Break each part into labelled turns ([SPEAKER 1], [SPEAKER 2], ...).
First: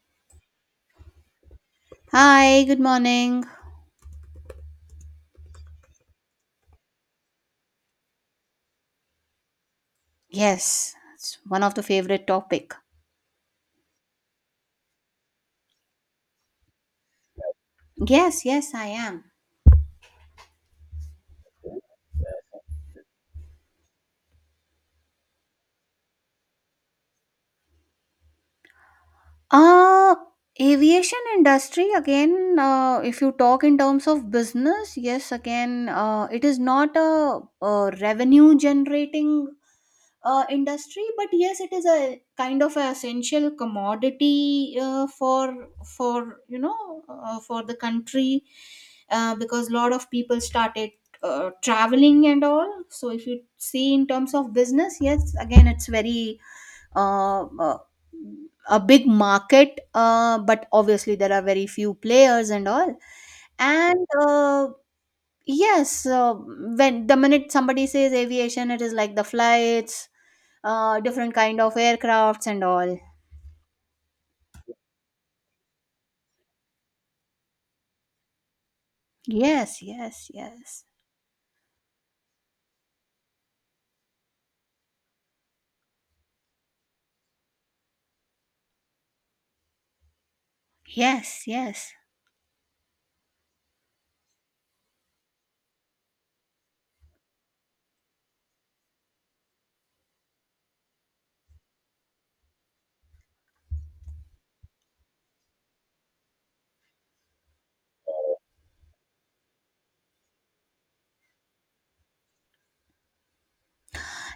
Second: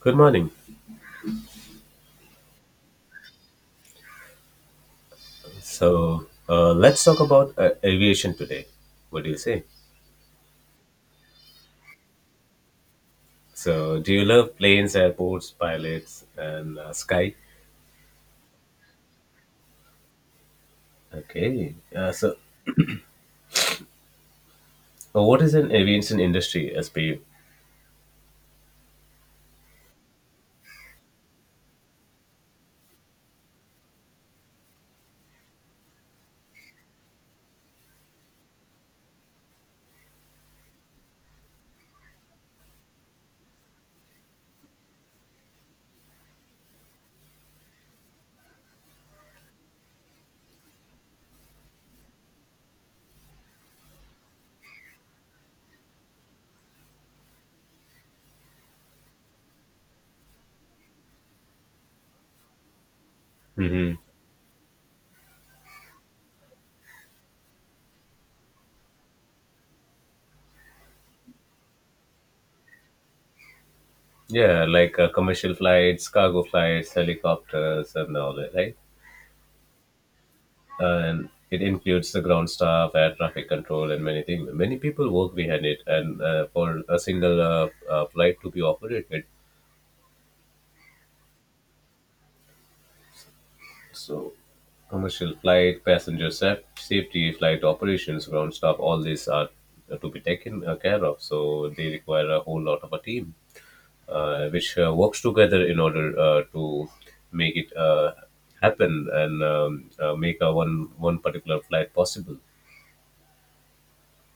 [SPEAKER 1] Good morning.
[SPEAKER 2] Hi, good morning.
[SPEAKER 1] So let's talk about aviation today. What do you say?
[SPEAKER 2] Yes, it's one of the favorite topic.
[SPEAKER 1] So, do you love planes, airports, pilots, and sky?
[SPEAKER 2] Yes, yes, I am.
[SPEAKER 1] Okay. What is an aviation industry as per you?
[SPEAKER 2] Uh Aviation industry again, if you talk in terms of business, yes, again, it is not a, a revenue generating industry, but yes, it is a kind of a essential commodity, for you know for the country, because a lot of people started traveling and all. So if you see in terms of business, yes, again, it's very uh, uh, a big market, but obviously there are very few players and all,
[SPEAKER 1] hmm
[SPEAKER 2] and yes, when the minute somebody says aviation, it is like the flights, different kind of aircrafts and all.
[SPEAKER 1] Yeah, like commercial flights, cargo flights, helicopters, and all that, right?
[SPEAKER 2] Yes, yes, yes,
[SPEAKER 1] And it includes the ground staff, air traffic control, and many things. Many people work behind it, and for a single flight to be operated,
[SPEAKER 2] yes, yes.
[SPEAKER 1] so, commercial flight, safety, flight operations, ground staff, all these are to be taken care of. So, they require a whole lot of a team which works together in order to make it happen and make a one particular flight possible.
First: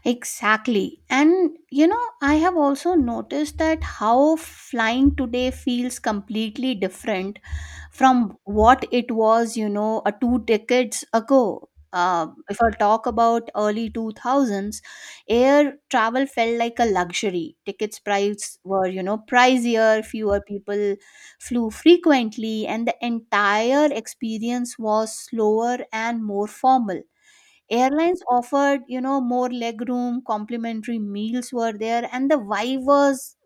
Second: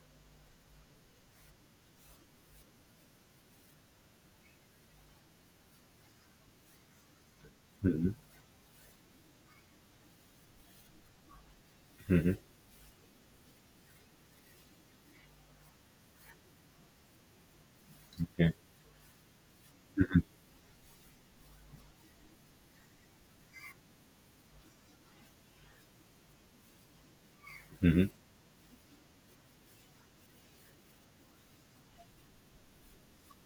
[SPEAKER 2] Exactly. And I have also noticed that how flying today feels completely different
[SPEAKER 1] Mhm.
[SPEAKER 2] from what it was, a two decades ago. If I talk about early 2000s, air travel felt like a luxury. Tickets
[SPEAKER 1] Okay.
[SPEAKER 2] price were, pricier, fewer people flew frequently, and the entire experience was slower and more formal. Airlines offered, more legroom, complimentary meals were there, and the vibe was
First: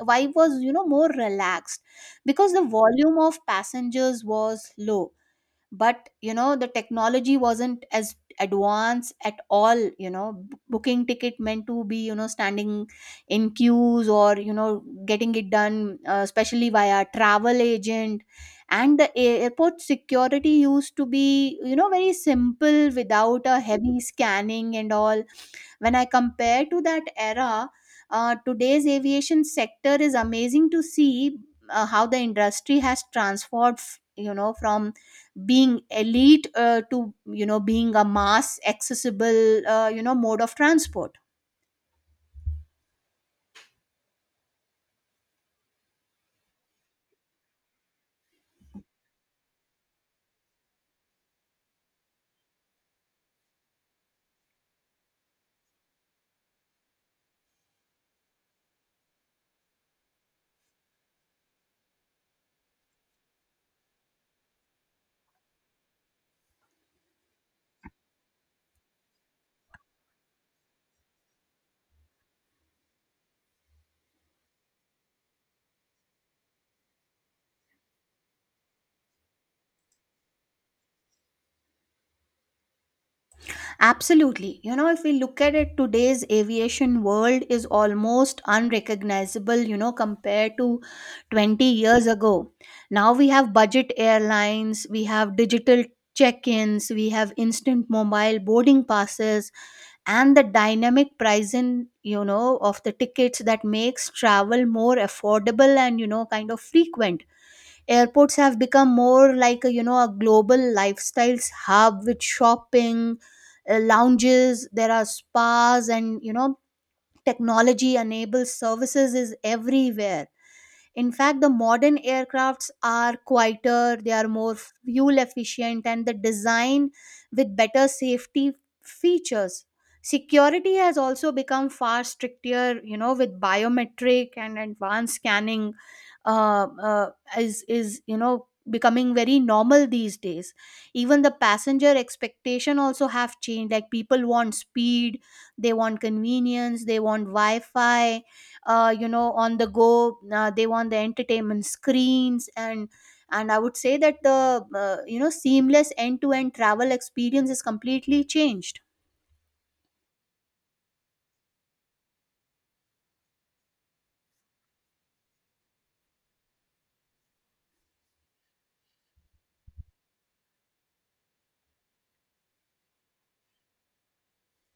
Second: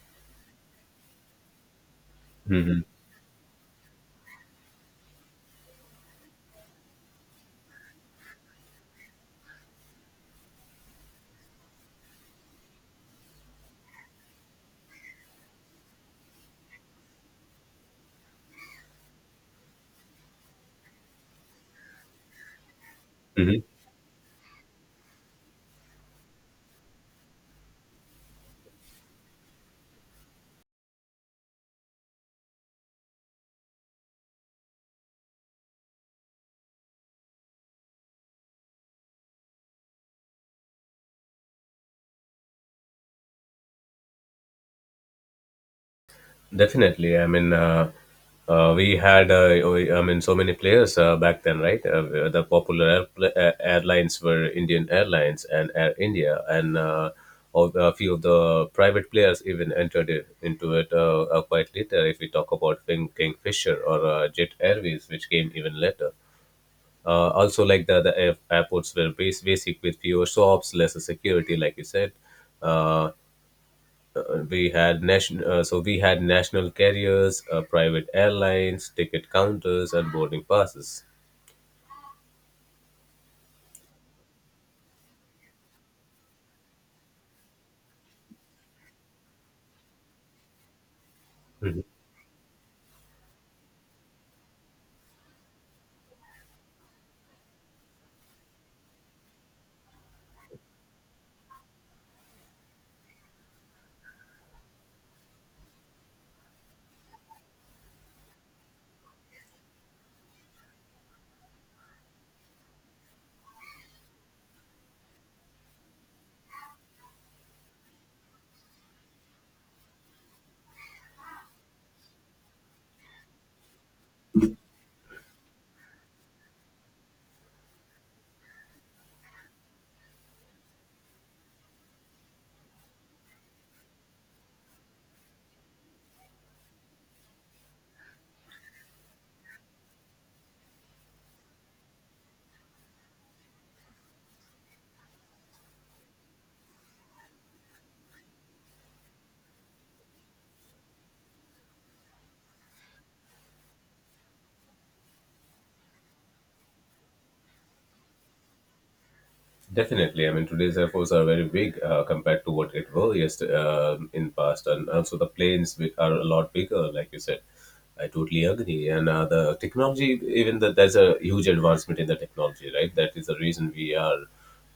[SPEAKER 2] vibe was more relaxed because the
[SPEAKER 1] Hmm.
[SPEAKER 2] volume of passengers was low. But the technology wasn't as advanced at all. Booking ticket meant to be, standing in queues, or getting it done, especially via travel agent. And the airport security used to be, very simple, without a
[SPEAKER 1] Hmm.
[SPEAKER 2] heavy scanning and all. When I compare to that era, today's aviation sector is amazing to see, how the industry has transformed, from being elite, to being a mass accessible, mode of transport.
[SPEAKER 1] Definitely. I mean, we had, we- I mean, so many players back then, right? The popular airlines were Indian Airlines and Air India, and all, a few of the private players even entered it, into it quite later. If we talk about Kingfisher or Jet Airways, which came even later. Also, like the airports were basic with fewer shops, lesser security, like you said. Uh, we had national so we had national carriers, private airlines, ticket counters, and boarding passes.
[SPEAKER 2] Absolutely. If we look at it, today's aviation world is almost unrecognizable, compared to 20 years ago. Now we have budget airlines, we have digital check ins, we have instant mobile boarding passes, and the dynamic pricing, of the tickets that makes travel more affordable and, kind of frequent. Airports have become more like a, a global lifestyles hub, with shopping, lounges, there are spas, and technology enabled services is everywhere. In fact, the modern aircrafts are quieter, they are more fuel efficient, and the design with better safety features. Security has also become far stricter, with biometric and advanced scanning, uh, uh, is becoming very normal these days. Even the passenger expectation also have changed. Like, people want speed, they want convenience, they want Wi-Fi, on the go, they want the entertainment screens, and I would say that the, seamless end to end travel experience is completely changed.
[SPEAKER 1] Definitely. I mean, today's airports are very big compared to what it was, yes, in past, and also the planes are a lot bigger, like you said. I totally agree. And the technology, even that there's a huge advancement in the technology, right? That is the reason we are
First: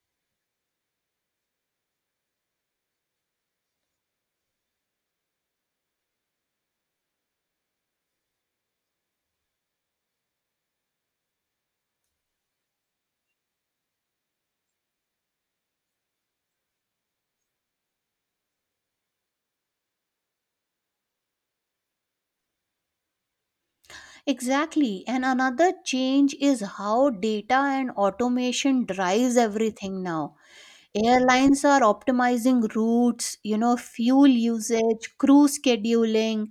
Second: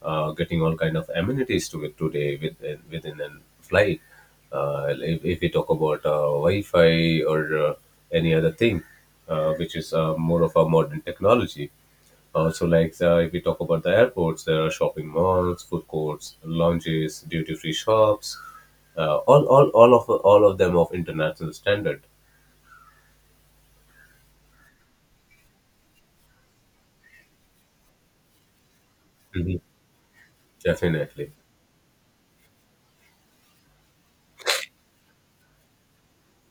[SPEAKER 1] getting all kind of amenities to it today within a flight. If we talk about Wi-Fi or any other thing, which is more of a modern technology. If we talk about the airports, there are shopping malls, food courts, lounges, duty-free shops, all of them of international standard.
[SPEAKER 2] Exactly. And another change is how data and automation drives
[SPEAKER 1] Mhm.
[SPEAKER 2] everything now.
[SPEAKER 1] Definitely.
[SPEAKER 2] Airlines are optimizing routes, fuel usage, crew scheduling,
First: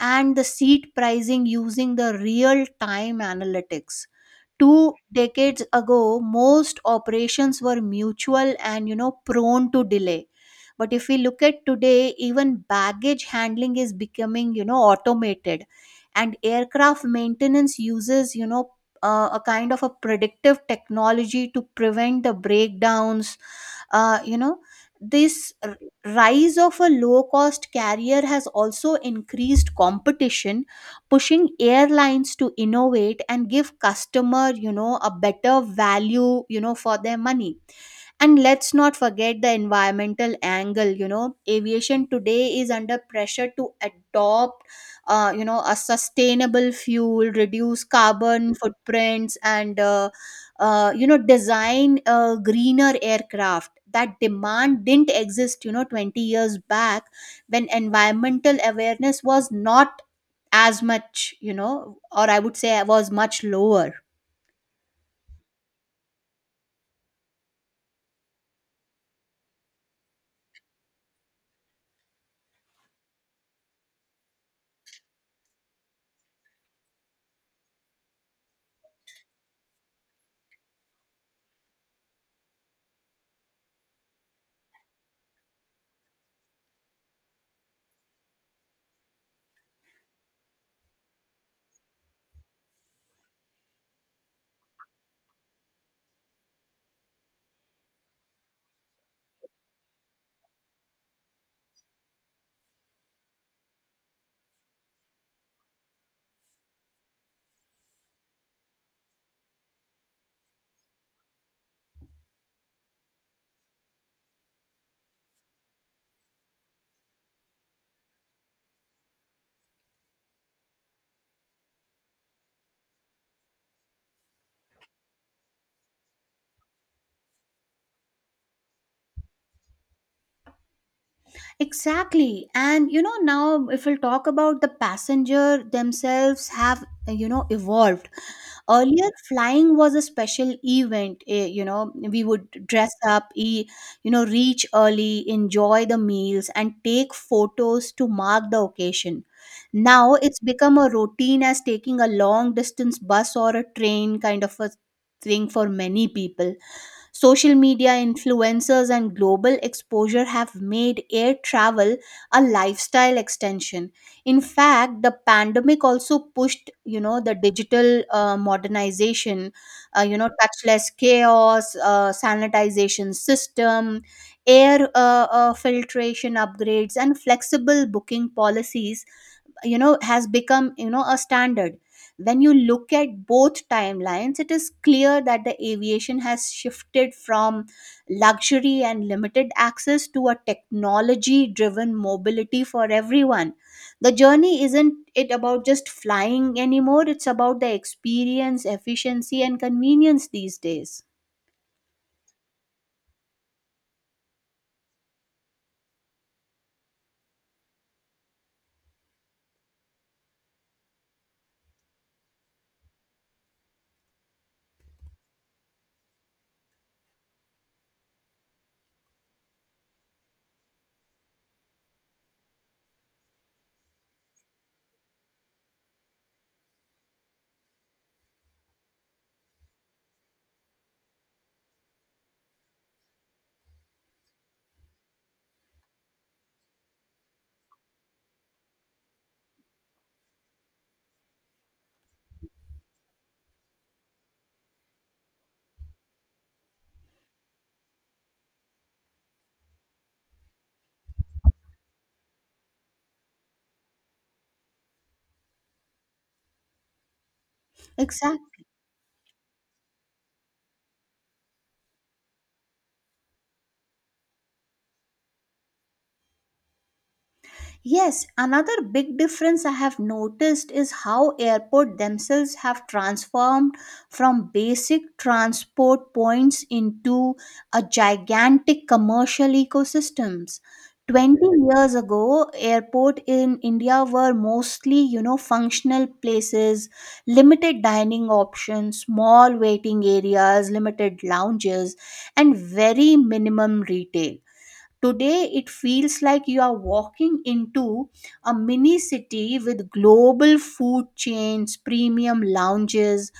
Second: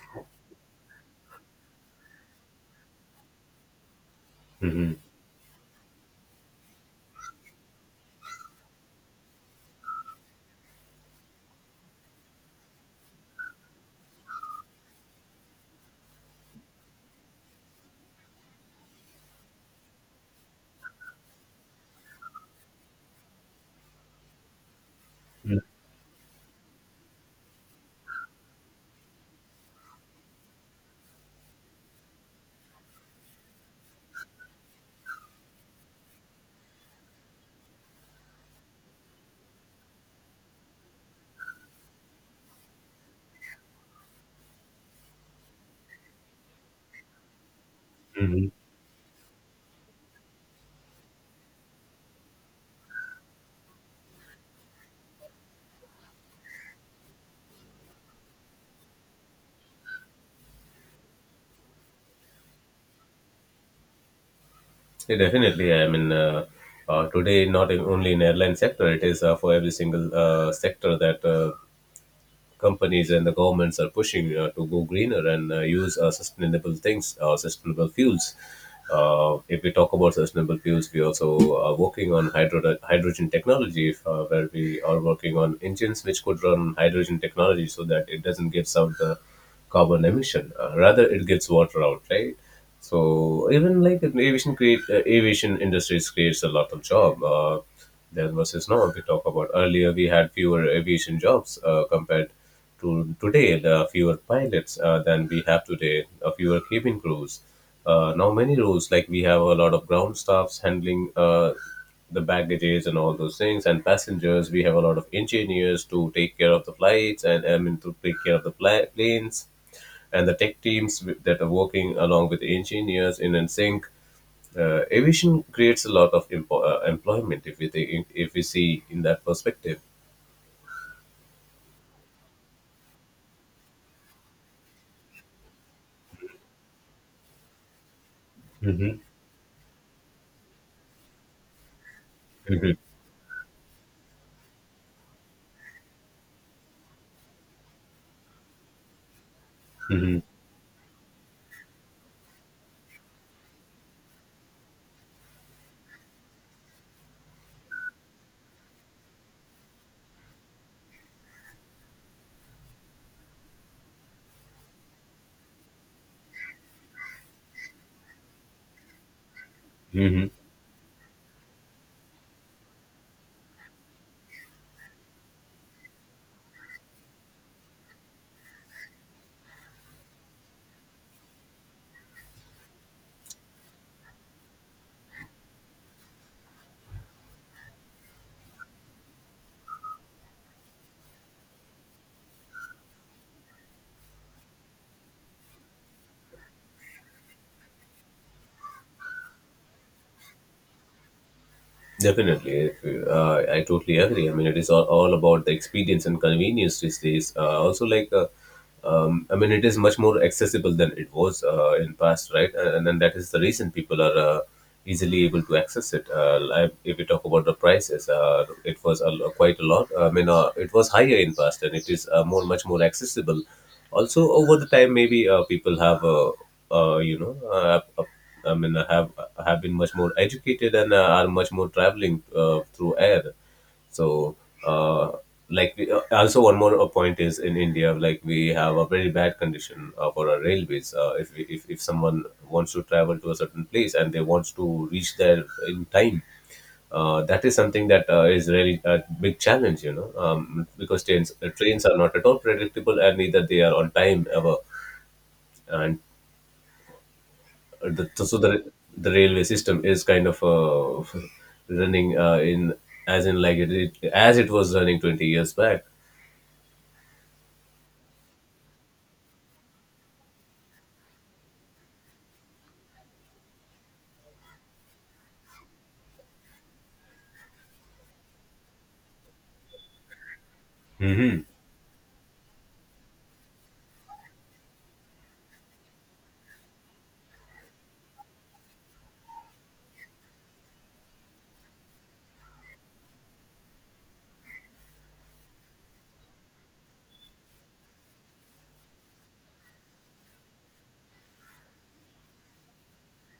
[SPEAKER 2] and the seat pricing, using the real time analytics.
[SPEAKER 1] Hmm.
[SPEAKER 2] Two decades ago, most operations were mutual and, prone to delay. But if we look at today, even baggage handling is becoming, automated, and aircraft maintenance uses, a kind of a predictive technology to prevent the breakdowns, uh, you know this rise of a low cost carrier has also increased competition, pushing airlines to innovate and give customer, a better value, for their money. And let's not forget the environmental angle. Aviation today is under pressure to adopt, a sustainable fuel, reduce
[SPEAKER 1] Hmm.
[SPEAKER 2] carbon footprints, and design, greener aircraft. That demand didn't exist, 20 years back, when environmental awareness was not as much. Or I would say was much lower.
[SPEAKER 1] Yeah, definitely. I mean, today not in, only in airline sector, it is for every single sector that companies and the governments are pushing to go greener and use sustainable things, sustainable fuels. If we talk about sustainable fuels, we also are working on hydrogen technology, where we are working on engines which could run hydrogen technology so that it doesn't give out the carbon emission. Rather, it gets water out, right? So even like in aviation industries creates a lot of job. There versus now, if we talk about earlier, we had fewer aviation jobs compared to today. There are fewer pilots than we have today. Fewer cabin crews. Now many roles, like we have a lot of ground staffs handling the baggages and all those things, and passengers. We have a lot of engineers to take care of the flights, and I mean to take care of the planes and the tech teams that are working along with the engineers in and sync. Aviation creates a lot of employment if we think, if we see in that perspective.
[SPEAKER 2] Exactly. And now if we'll talk about the passenger themselves have, evolved. Earlier, flying was a special event. You know, we would dress up, reach early, enjoy the meals, and take photos to mark the occasion. Now it's become a routine, as taking a long distance bus or a train kind of a thing for many people. Social media influencers and global exposure have made air travel a lifestyle extension. In fact, the pandemic also pushed, the digital, modernization, touchless chaos, sanitization system, air filtration upgrades, and flexible booking policies, has become, a standard. When you look at both timelines, it is clear that the aviation has shifted from luxury and limited access to a technology driven mobility for everyone. The journey isn't it about just flying anymore, it's about the experience, efficiency, and convenience these days.
[SPEAKER 1] Definitely, I totally agree. I mean, it is all about the experience and convenience these days. I mean, it is much more accessible than it was in past, right? And then that is the reason people are easily able to access it. Like, if we talk about the prices, it was a, quite a lot. I mean, it was higher in past, and it is much more accessible. Also, over the time, maybe people have, uh, you know, uh, I mean, have been much more educated and are much more traveling through air. So, uh, also one more point is in India, like we have a very bad condition for our railways. If, we, if someone wants to travel to a certain place and they wants to reach there in time, that is something that is really a big challenge, you know, because trains are not at all predictable and neither they are on time ever. And so
[SPEAKER 2] Exactly.
[SPEAKER 1] the railway system is kind of running in as in like it as it was running 20 years back.
[SPEAKER 2] Yes, another big difference I have noticed is how airport themselves have transformed from basic transport points into a gigantic commercial ecosystems.
[SPEAKER 1] Hmm.
[SPEAKER 2] 20 years ago, airport in India were mostly, functional places, limited dining options, small waiting areas, limited lounges, and very minimum retail. Today, it feels like you are walking into a mini city, with global food chains, premium lounges,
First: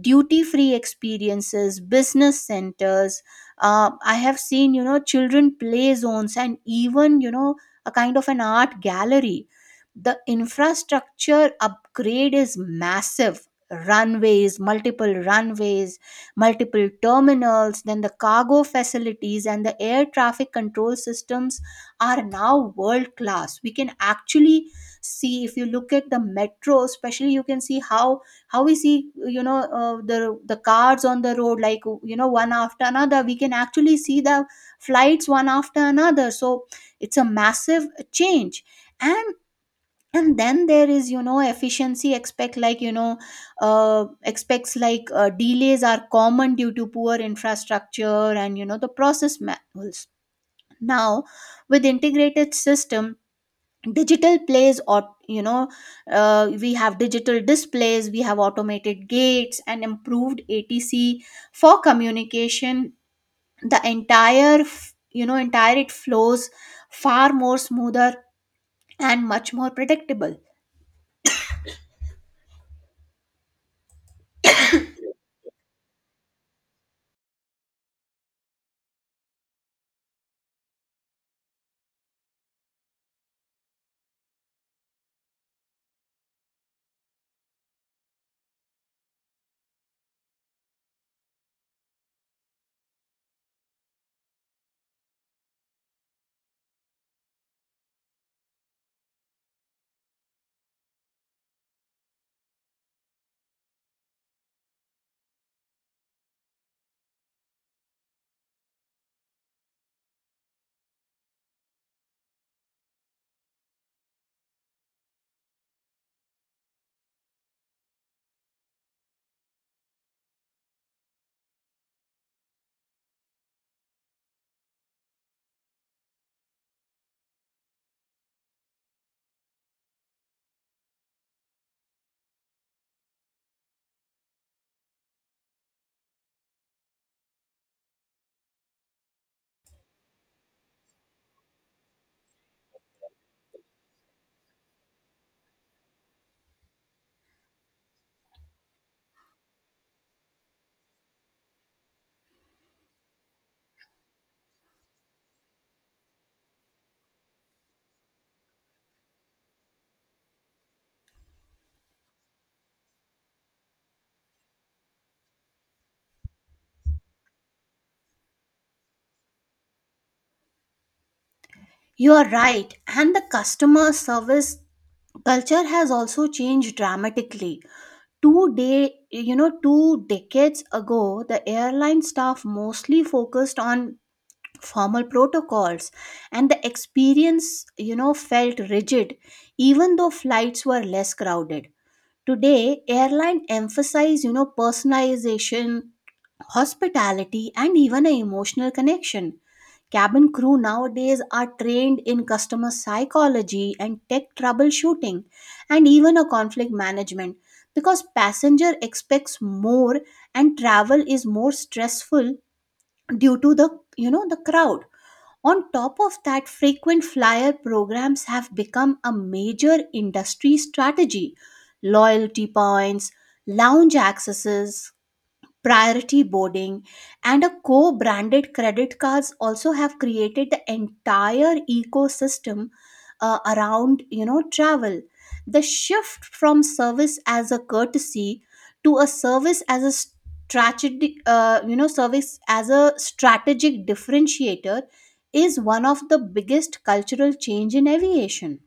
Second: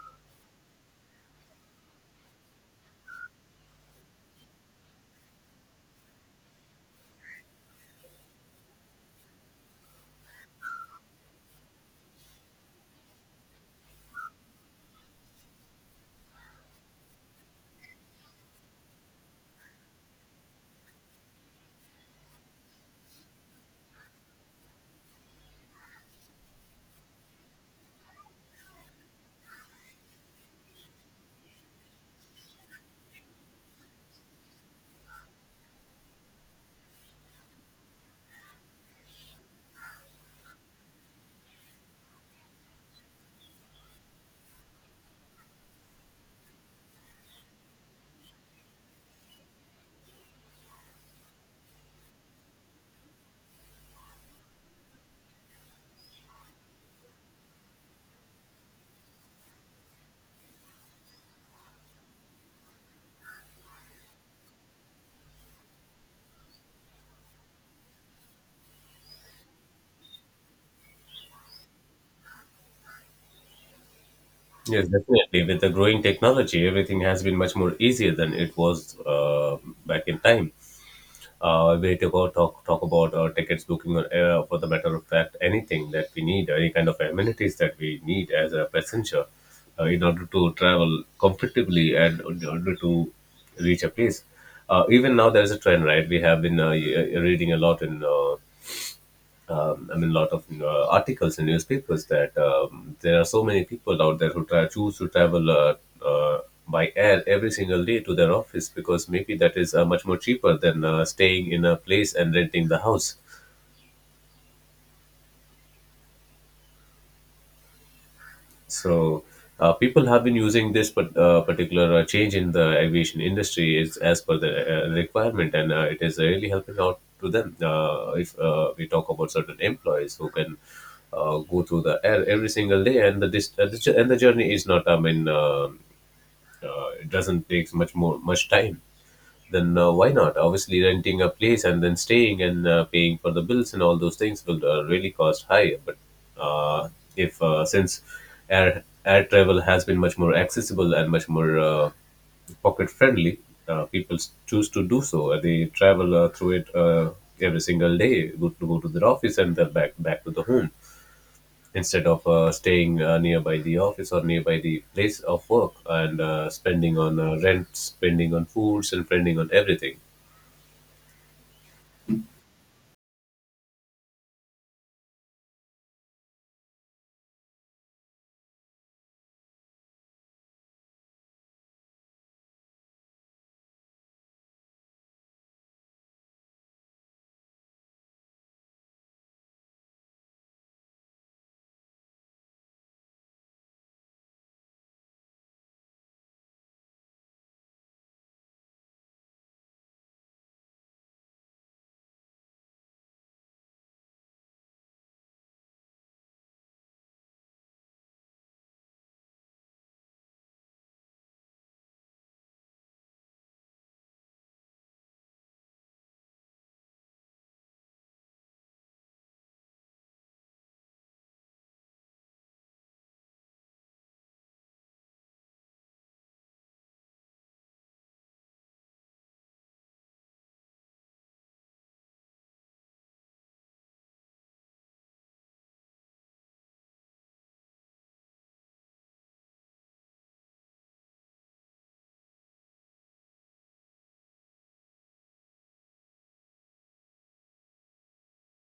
[SPEAKER 2] duty free experiences, business centers. I have seen, children play zones, and even, a kind of an art gallery. The infrastructure upgrade is massive. Runways, multiple runways, multiple terminals, then the cargo facilities, and the air traffic control systems are now world class. We can actually see, if you look at the metro, especially, you can see how we see, the cars on the road, like, one after another. We can actually see the flights one after another. So it's a massive change. and and then there is, efficiency expect like you know expects like delays are common due to poor infrastructure, and the process manuals. Now with integrated system, digital plays or you know we have digital displays, we have automated gates, and improved ATC for communication. The entire entire it flows far more smoother and much more predictable.
[SPEAKER 1] Yes, definitely, with the growing technology everything has been much more easier than it was back in time. We to go talk Talk about tickets booking or for the matter of fact anything that we need, any kind of amenities that we need as a passenger in order to travel comfortably and in order to reach a place. Even now there is a trend, right? We have been reading a lot in I mean, a lot of articles in newspapers that there are so many people out there who choose to travel uh, by air every single day to their office because maybe that is much more cheaper than staying in a place and renting the house. So people have been using this, but particular change in the aviation industry is as per the requirement, and it is really helping out to them. If we talk about certain employees who can go through the air every single day, and the dist- the jour- and the journey is not, I mean, it doesn't take much time, then why not? Obviously, renting a place and then staying and paying for the bills and all those things will really cost high. But uh, if since air travel has been much more accessible and much more pocket friendly, people choose to do so. They travel through it every single day, go to their office and then back to the home instead of staying nearby the office or nearby the place of work and spending on rent, spending on foods, and spending on everything.
[SPEAKER 2] You are right, and the customer service culture has also changed dramatically. Two day, you know, two decades ago, the airline staff mostly focused on formal protocols, and the experience, felt rigid even though flights were less crowded. Today, airline emphasize, personalization, hospitality, and even an emotional connection. Cabin crew nowadays are trained in customer psychology and tech troubleshooting, and even a conflict management, because passenger expects more and travel is more stressful due to the, the crowd. On top of that, frequent flyer programs have become a major industry strategy. Loyalty points, lounge accesses, priority boarding, and a co branded credit cards also have created the entire ecosystem, around, travel. The shift from service as a courtesy, to a service as a strategic you know service as a strategic differentiator, is one of the biggest cultural change in aviation.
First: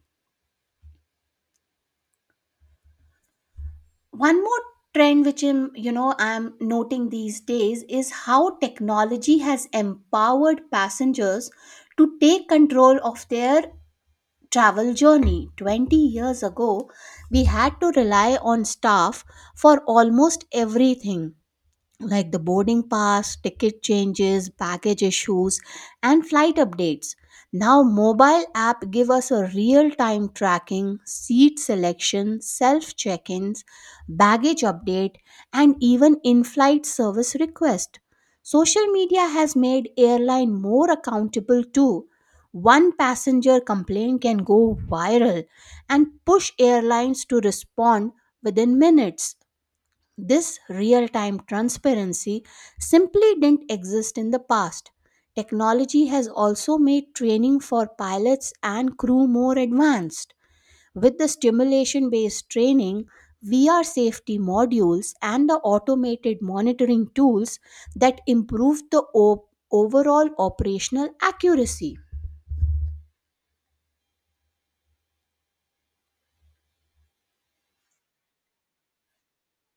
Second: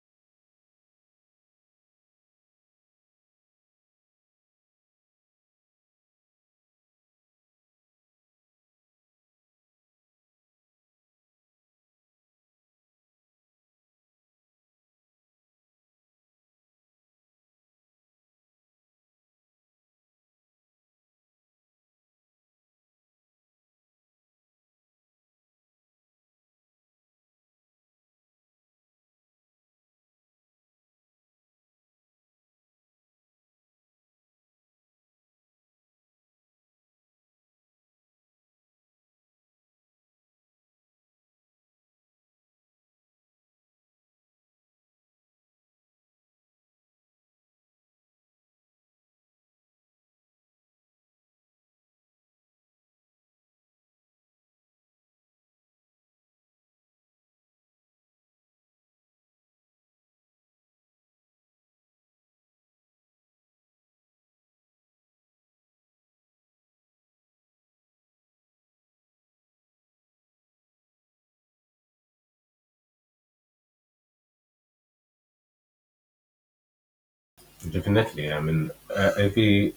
[SPEAKER 2] One more trend which I'm, you know I'm noting these days is how technology has empowered passengers to take control of their travel journey. 20 years ago, we had to rely on staff for almost everything, like the boarding pass, ticket changes, baggage issues, and flight updates. Now mobile app give us a real-time tracking, seat selection, self-check-ins, baggage update, and even in-flight service request. Social media has made airline more accountable too. One passenger complaint can go viral and push airlines to respond within minutes. This real time transparency simply didn't exist in the past. Technology has also made training for pilots and crew more advanced. With the stimulation based training, VR safety modules, and the automated monitoring tools that improve the overall operational accuracy.
[SPEAKER 1] Definitely. I mean, if we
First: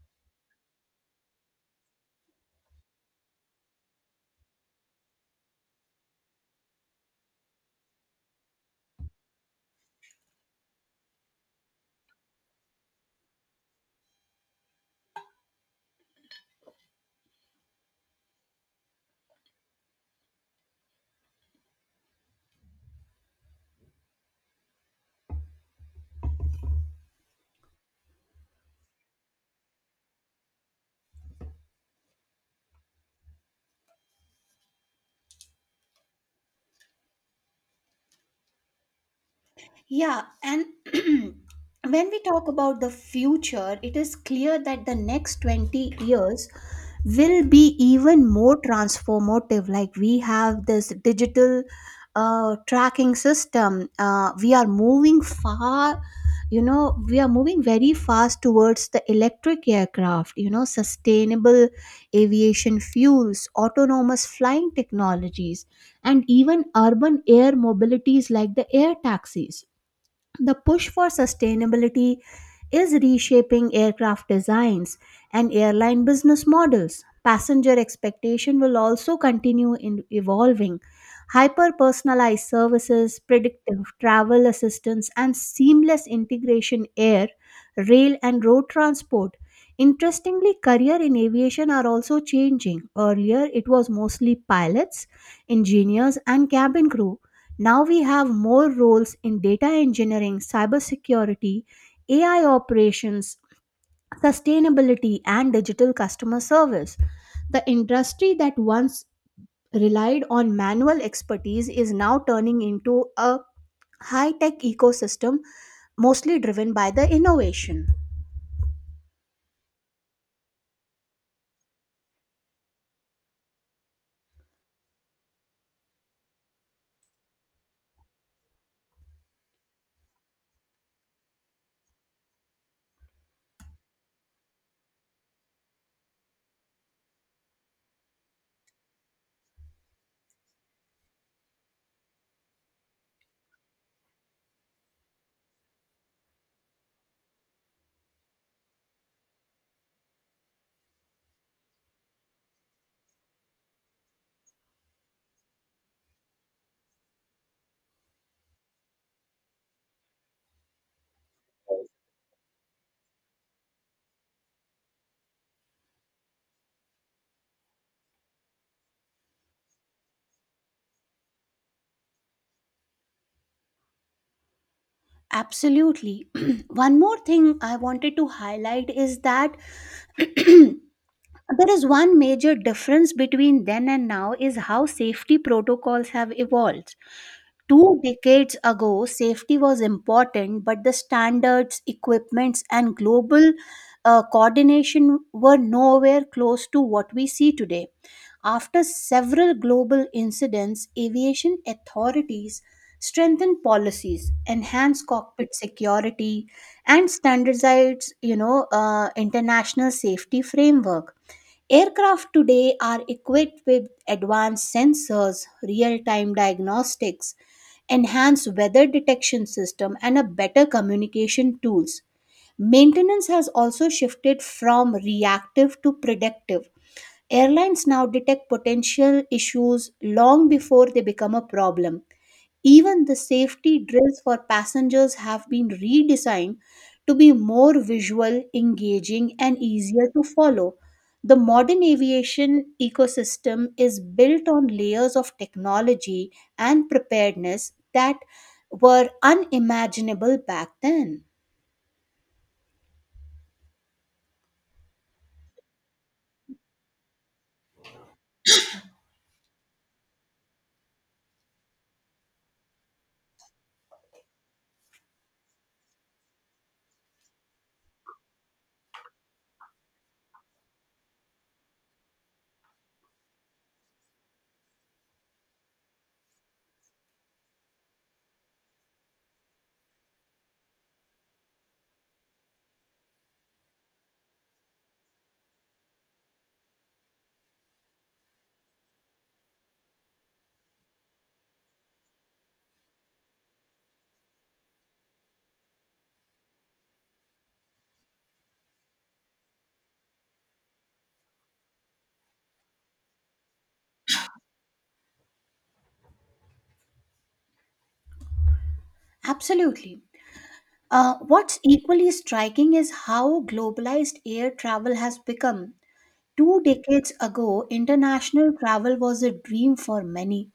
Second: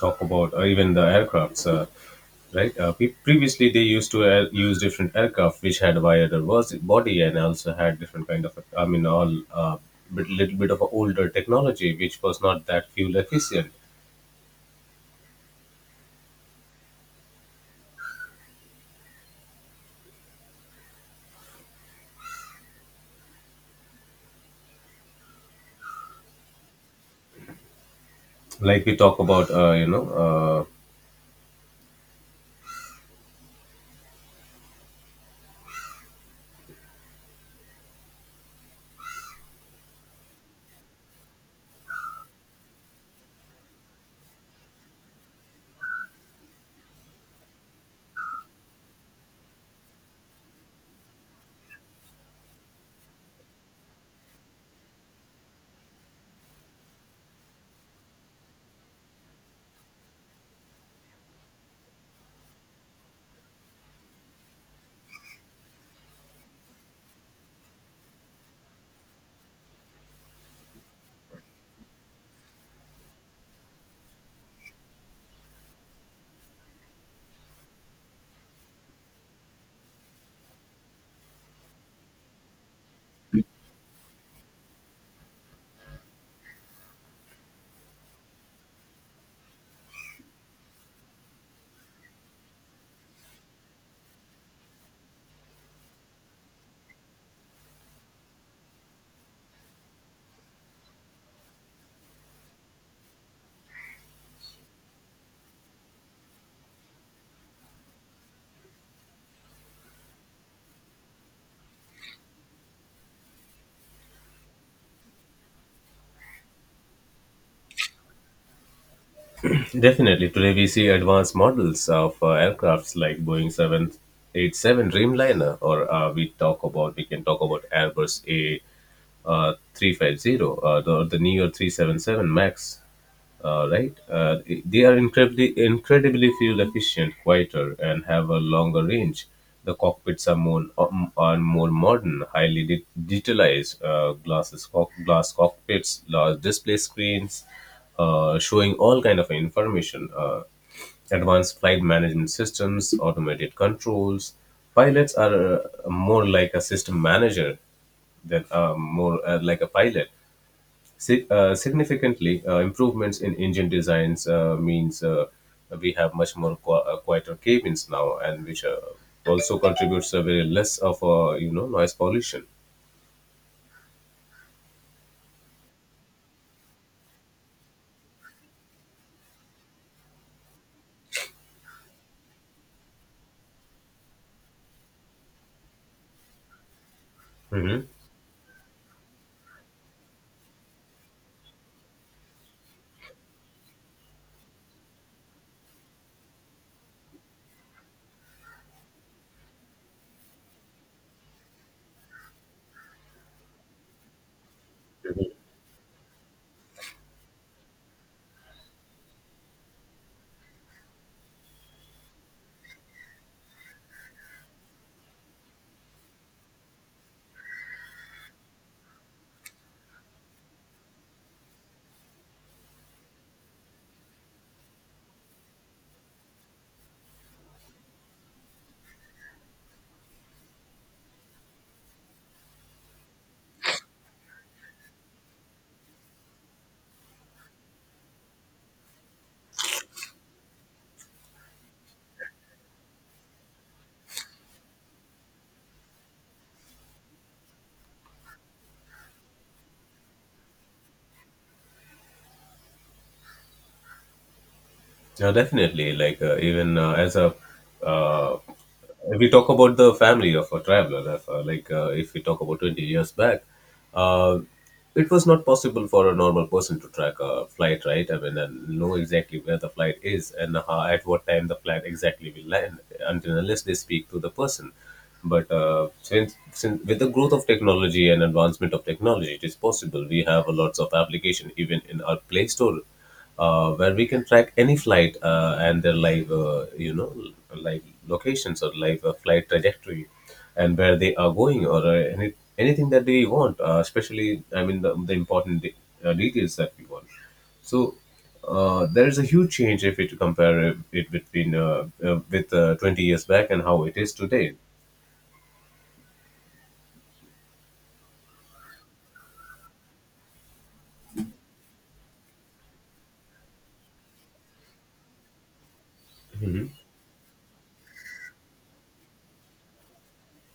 [SPEAKER 1] talk about even the aircrafts, right? Previously, they used to use different aircraft which had wider body and also had different kind of, I mean, little bit of older technology which was not that fuel efficient. Like we talk about,
[SPEAKER 2] Yeah, and when we talk about the future, it is clear that the next 20 years will be even more transformative. Like, we have this digital, tracking system, we are moving far. You know, we are moving very fast towards the electric aircraft, sustainable aviation fuels, autonomous flying technologies, and even urban air mobilities, like the air taxis. The push for sustainability is reshaping aircraft designs and airline business models. Passenger expectation will also continue in evolving. Hyper personalized services, predictive travel assistance, and seamless integration: air, rail, and road transport. Interestingly, career in aviation are also changing. Earlier, it was mostly pilots, engineers, and cabin crew. Now we have more roles in data engineering, cybersecurity, AI operations, sustainability, and digital customer service. The industry that once relied on manual expertise is now turning into a high tech ecosystem, mostly driven by the innovation.
[SPEAKER 1] definitely. Today we see advanced models of aircrafts like Boeing 787 Dreamliner, or we can talk about Airbus A 350, the Neo 377 Max, right? They are incredibly fuel efficient, quieter, and have a longer range. The cockpits are more modern, highly digitalized. Glasses, cock, glass cockpits, large display screens, showing all kind of information. Advanced flight management systems, automated controls. Pilots are more like a system manager than more like a pilot. Significantly, improvements in engine designs means we have much more quieter cabins now, and which also contributes a very less of you know noise pollution.
[SPEAKER 2] Absolutely. One more thing I wanted to highlight is that there is one major difference between then and now, is how safety protocols have evolved.
[SPEAKER 1] Mhm.
[SPEAKER 2] Two decades ago, safety was important, but the standards, equipments, and global coordination were nowhere close to what we see today. After several global incidents, aviation authorities strengthened policies, enhanced cockpit security, and standardized, international safety framework. Aircraft today are equipped with advanced sensors, real-time diagnostics, enhanced weather detection system and a better communication tools. Maintenance has also shifted from reactive to predictive. Airlines now detect potential issues long before they become a problem. Even the safety drills for passengers have been redesigned to be more visual, engaging, and easier to follow. The modern aviation ecosystem is built on layers of technology and preparedness that were unimaginable back then.
[SPEAKER 1] Yeah, definitely. Uh, if we talk about the family of a traveler, if we talk about 20 years back, uh, it was not possible for a normal person to track a flight, right? I mean, and know exactly where the flight is and how, at what time the flight exactly will land, until unless they speak to the person. But since with the growth of technology and advancement of technology, it is possible. We have a lots of application even in our Play Store, where we can track any flight and their live, live locations or live flight trajectory, and where they are going or anything that they want. Especially, I mean, the important details that we want. So there is a huge change if you compare it between with 20 years back and how it is today.
[SPEAKER 2] Absolutely. What's equally striking is how globalized air travel has become. Two
[SPEAKER 1] Mhm.
[SPEAKER 2] decades ago, international travel was a dream for many.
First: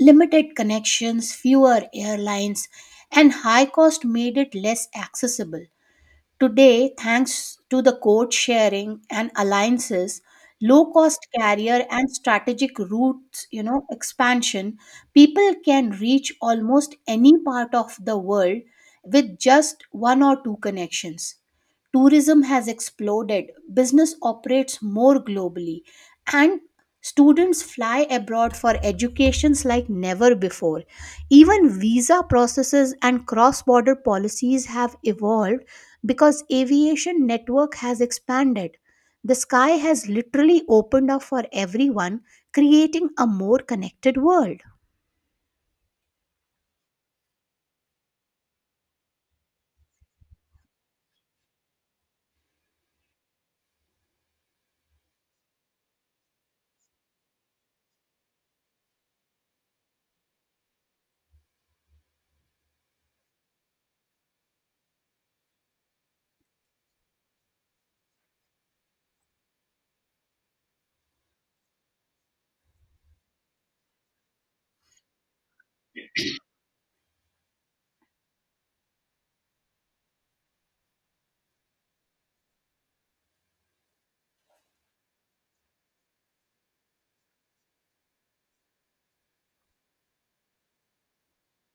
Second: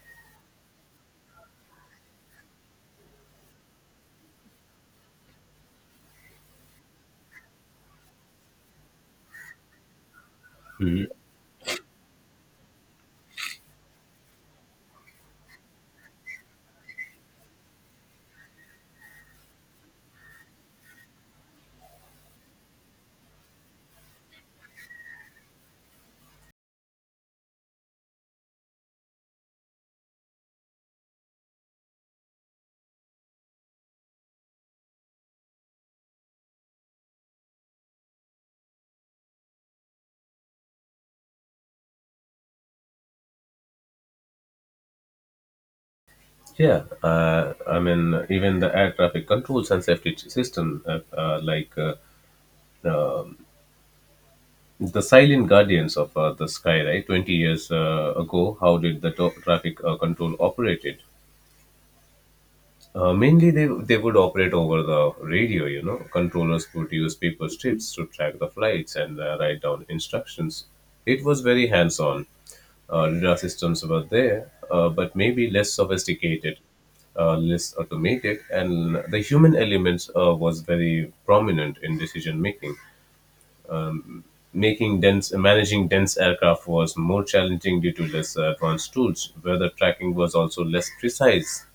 [SPEAKER 2] Limited connections, fewer airlines, and high cost made it less accessible. Today, thanks to the code sharing and alliances, low cost carrier and strategic routes, expansion, people can reach almost any part of the world with just one or two connections. Tourism has exploded, business operates more globally, and students fly abroad for educations like never before. Even visa processes and cross-border policies have evolved because aviation network has expanded. The sky has literally opened up for everyone, creating a more connected world.
[SPEAKER 1] Yeah, I mean, even the air traffic controls and safety system, uh, the silent guardians of the sky, right? 20 years ago, how did the traffic control operate it? Mainly, they would operate over the radio. Controllers would use paper strips to track the flights and write down instructions. It was very hands-on. Radar systems were there, but maybe less sophisticated, less automated, and the human element was very prominent in decision making. Managing dense aircraft was more challenging due to less advanced tools. Weather tracking was also less precise.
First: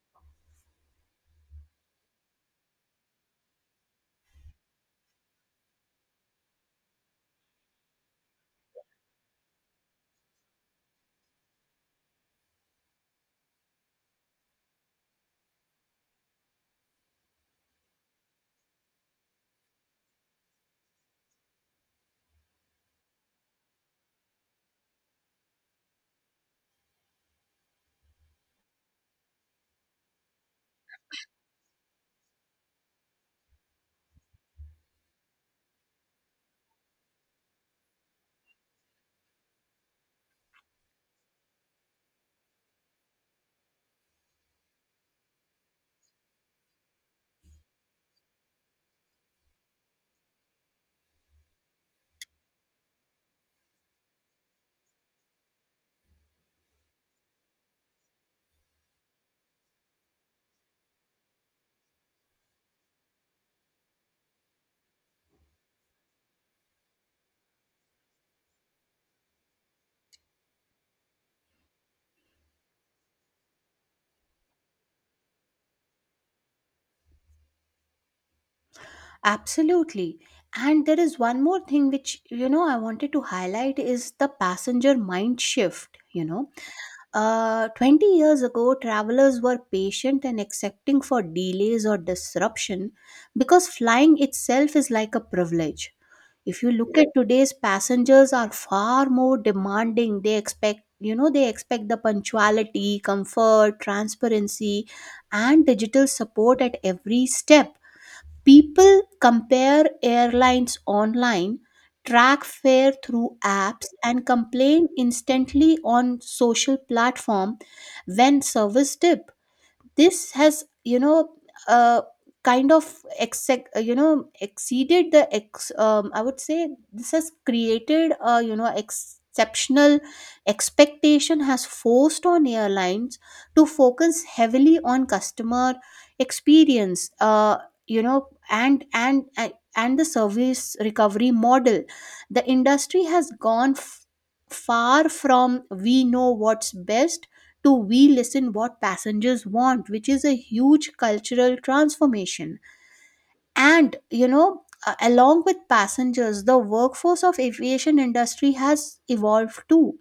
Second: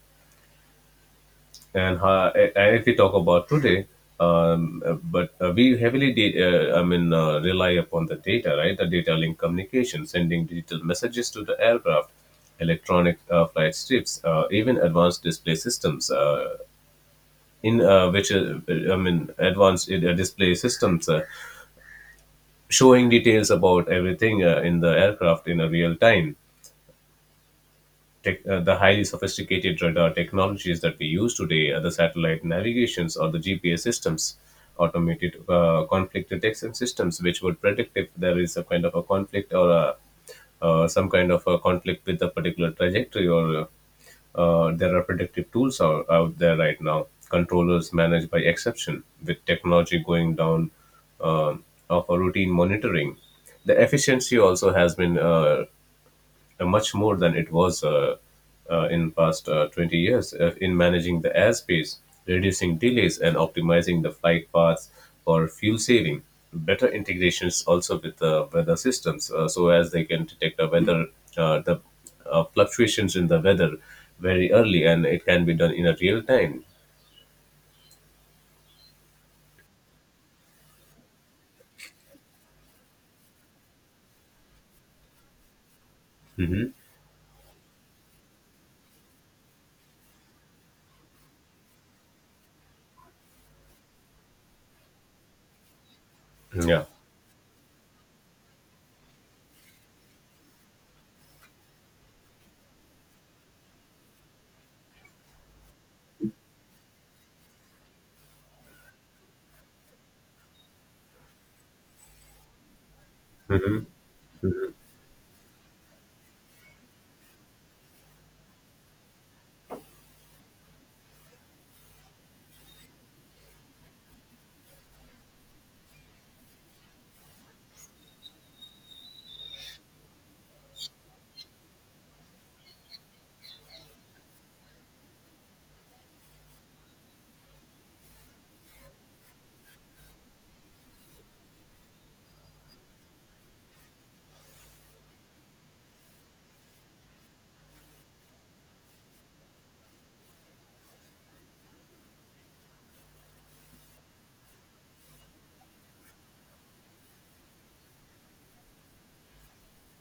[SPEAKER 1] And if we talk about today, but we heavily did, I mean, rely upon the data, right? The data link communication, sending digital messages to the aircraft, electronic flight strips, even advanced display systems. In which, I mean, advanced display systems showing details about everything in the aircraft in a real time tech, the highly sophisticated radar technologies that we use today, the satellite navigations or the GPS systems, automated conflict detection systems, which would predict if there is a kind of a conflict or some kind of a conflict with a particular trajectory or there are predictive tools out there right now. Controllers managed by exception, with technology going down um of a routine monitoring. The efficiency also has been much more than it was, in past 20 years in managing the airspace, reducing delays, and optimizing the flight paths for fuel saving. Better integrations also with the weather systems, so as they can detect the weather, the fluctuations in the weather very early, and it can be done in a real time.
[SPEAKER 2] Absolutely. And there is one more thing which, I wanted to highlight is the passenger mind shift, you know
[SPEAKER 1] Hmm.
[SPEAKER 2] Uh, 20 years ago, travelers were patient and accepting for delays or disruption because flying itself is like a privilege. If you
[SPEAKER 1] Yeah.
[SPEAKER 2] look at today's passengers are far more demanding. They expect, they expect the punctuality, comfort, transparency, and digital support at every step. People compare airlines online, track fare through apps, and complain instantly on social platform when service dips this has you know uh, Kind of exceeded the ex I would say this has created a exceptional expectation has forced on airlines to focus heavily on customer experience, and the service recovery model. The industry has gone far from we know what's best to we listen what passengers want, which is a huge cultural transformation. And along with passengers, the workforce of aviation industry has evolved too.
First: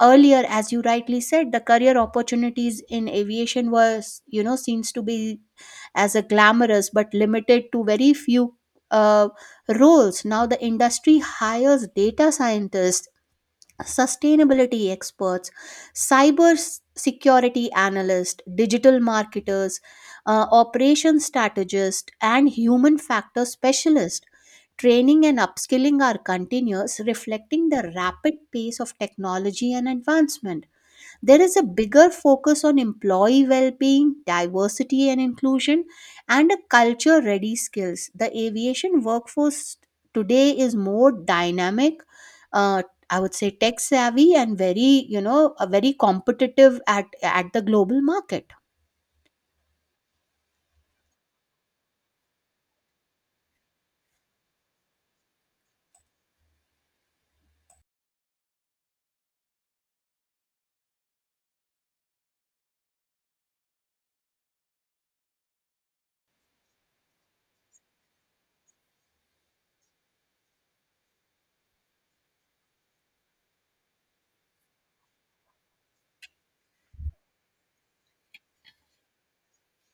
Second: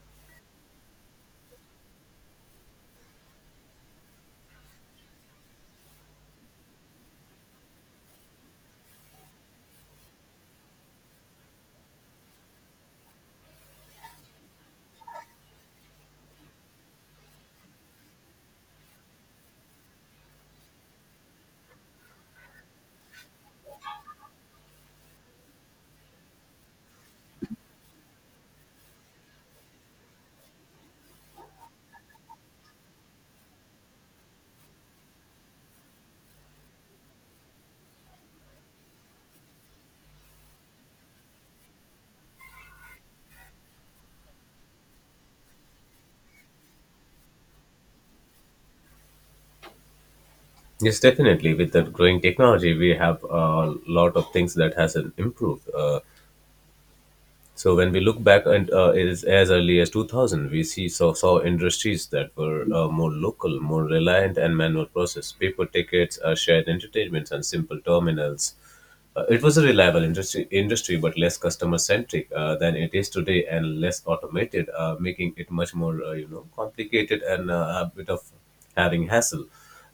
[SPEAKER 2] Earlier, as you rightly said, the career opportunities in aviation was, seems to be as a glamorous but limited to very few uh, roles. Now the industry hires data scientists, sustainability experts, security analysts, digital marketers, operation strategists, and human factor specialists. Training and upskilling are continuous, reflecting the rapid pace of technology and advancement. There is a bigger focus on employee well being, diversity and inclusion, and a culture ready skills. The aviation workforce today is more dynamic. Uh, I would say tech savvy and very, very competitive at the global market.
[SPEAKER 1] Yes, definitely. With the growing technology, we have a lot of things that has improved. So when we look back and as, early as 2000, we saw industries that were more local, more reliant and manual process. Paper tickets, shared entertainments, and simple terminals, it was a reliable industry, but less customer centric than it is today and less automated, making it much more, complicated, and a bit of having hassle.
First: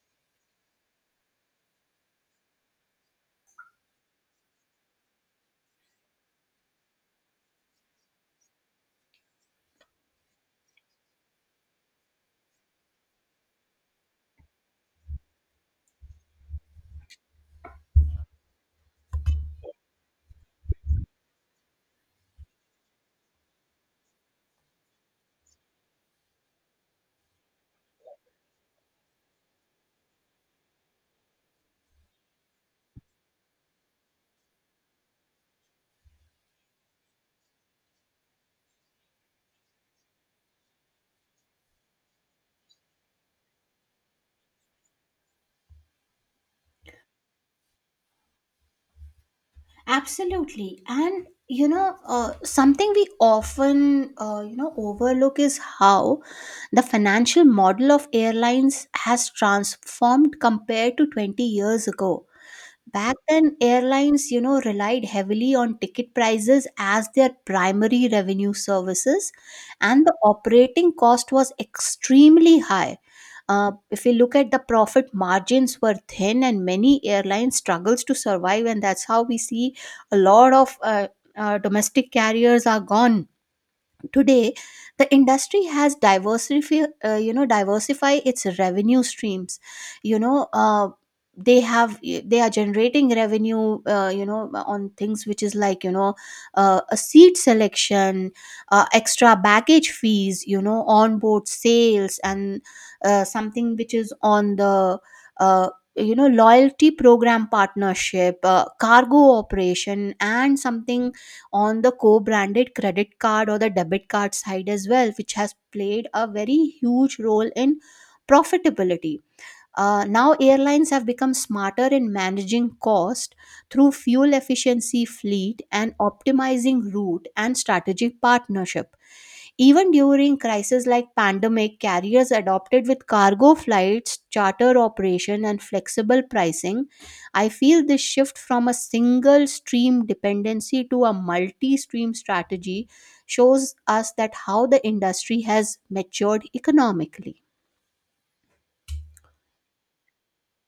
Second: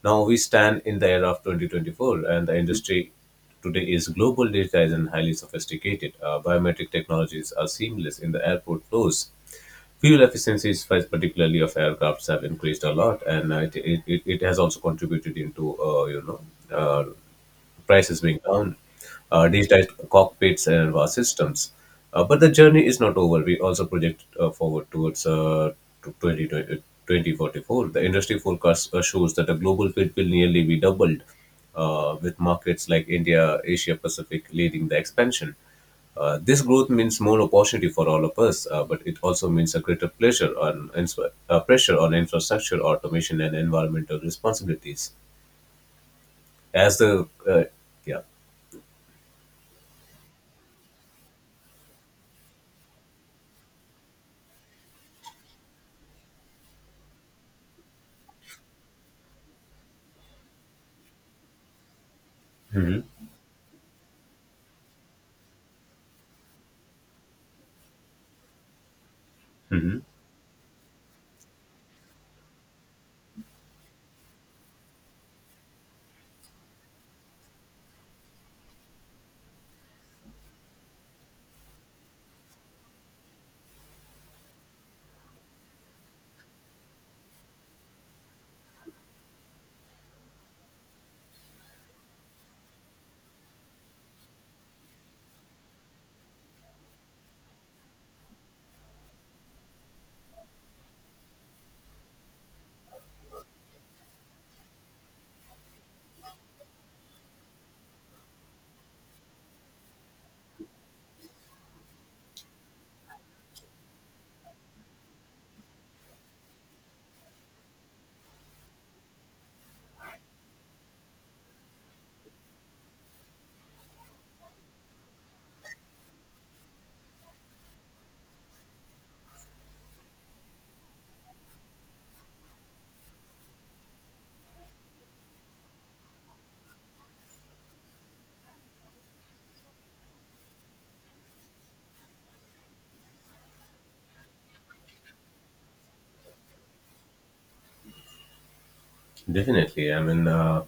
[SPEAKER 1] Now we stand in the era of 2024, and the industry today is global, digitized, and highly sophisticated. Biometric technologies are seamless in the airport flows. Fuel efficiencies, particularly of aircrafts, have increased a lot, and it has also contributed into. Uh, Prices being down, digitized cockpits and systems. But the journey is not over. We also project forward towards to twenty twenty forty four. The industry forecast shows that the global fleet will nearly be doubled, with markets like India, Asia Pacific leading the expansion. This growth means more opportunity for all of us, but it also means a greater pleasure on pressure on infrastructure, automation, and environmental responsibilities. As the Yeah.
[SPEAKER 2] Absolutely. And something we often, overlook is how the financial model of airlines has transformed compared to 20 years ago. Back then, airlines, relied heavily on ticket prices as their primary revenue services,
[SPEAKER 1] Mhm.
[SPEAKER 2] and the operating cost was extremely high. If you look at the profit margins were thin, and many airlines struggles to survive, and that's how we see a lot of domestic carriers are gone. Today, the industry has diversify its revenue streams. You know, uh, they are generating revenue, on things which is like a seat selection, extra baggage fees, onboard sales, and something which is on the uh, loyalty program partnership, cargo operation, and something on the co-branded credit card or the debit card side as well, which has played a very huge role in profitability. Now airlines have become smarter in managing cost through fuel efficiency fleet and optimizing route and strategic partnership. Even during crises like pandemic, carriers adopted with cargo flights, charter operation, and flexible pricing. I feel this shift from a single stream dependency to a multi stream strategy shows us that how the industry has matured economically.
[SPEAKER 1] Definitely. I mean, uh,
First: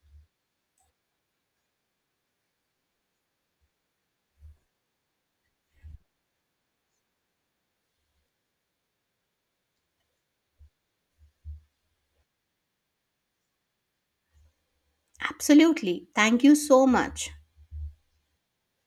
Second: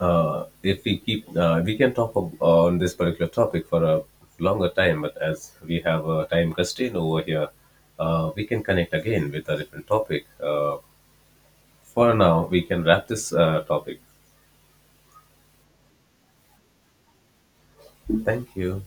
[SPEAKER 1] uh, if we can talk on this particular topic for a longer time, but as we have a time constraint over here, we can connect again with a different topic. For now, we can wrap this topic.
[SPEAKER 2] Absolutely. Thank you so much.
[SPEAKER 1] Thank you.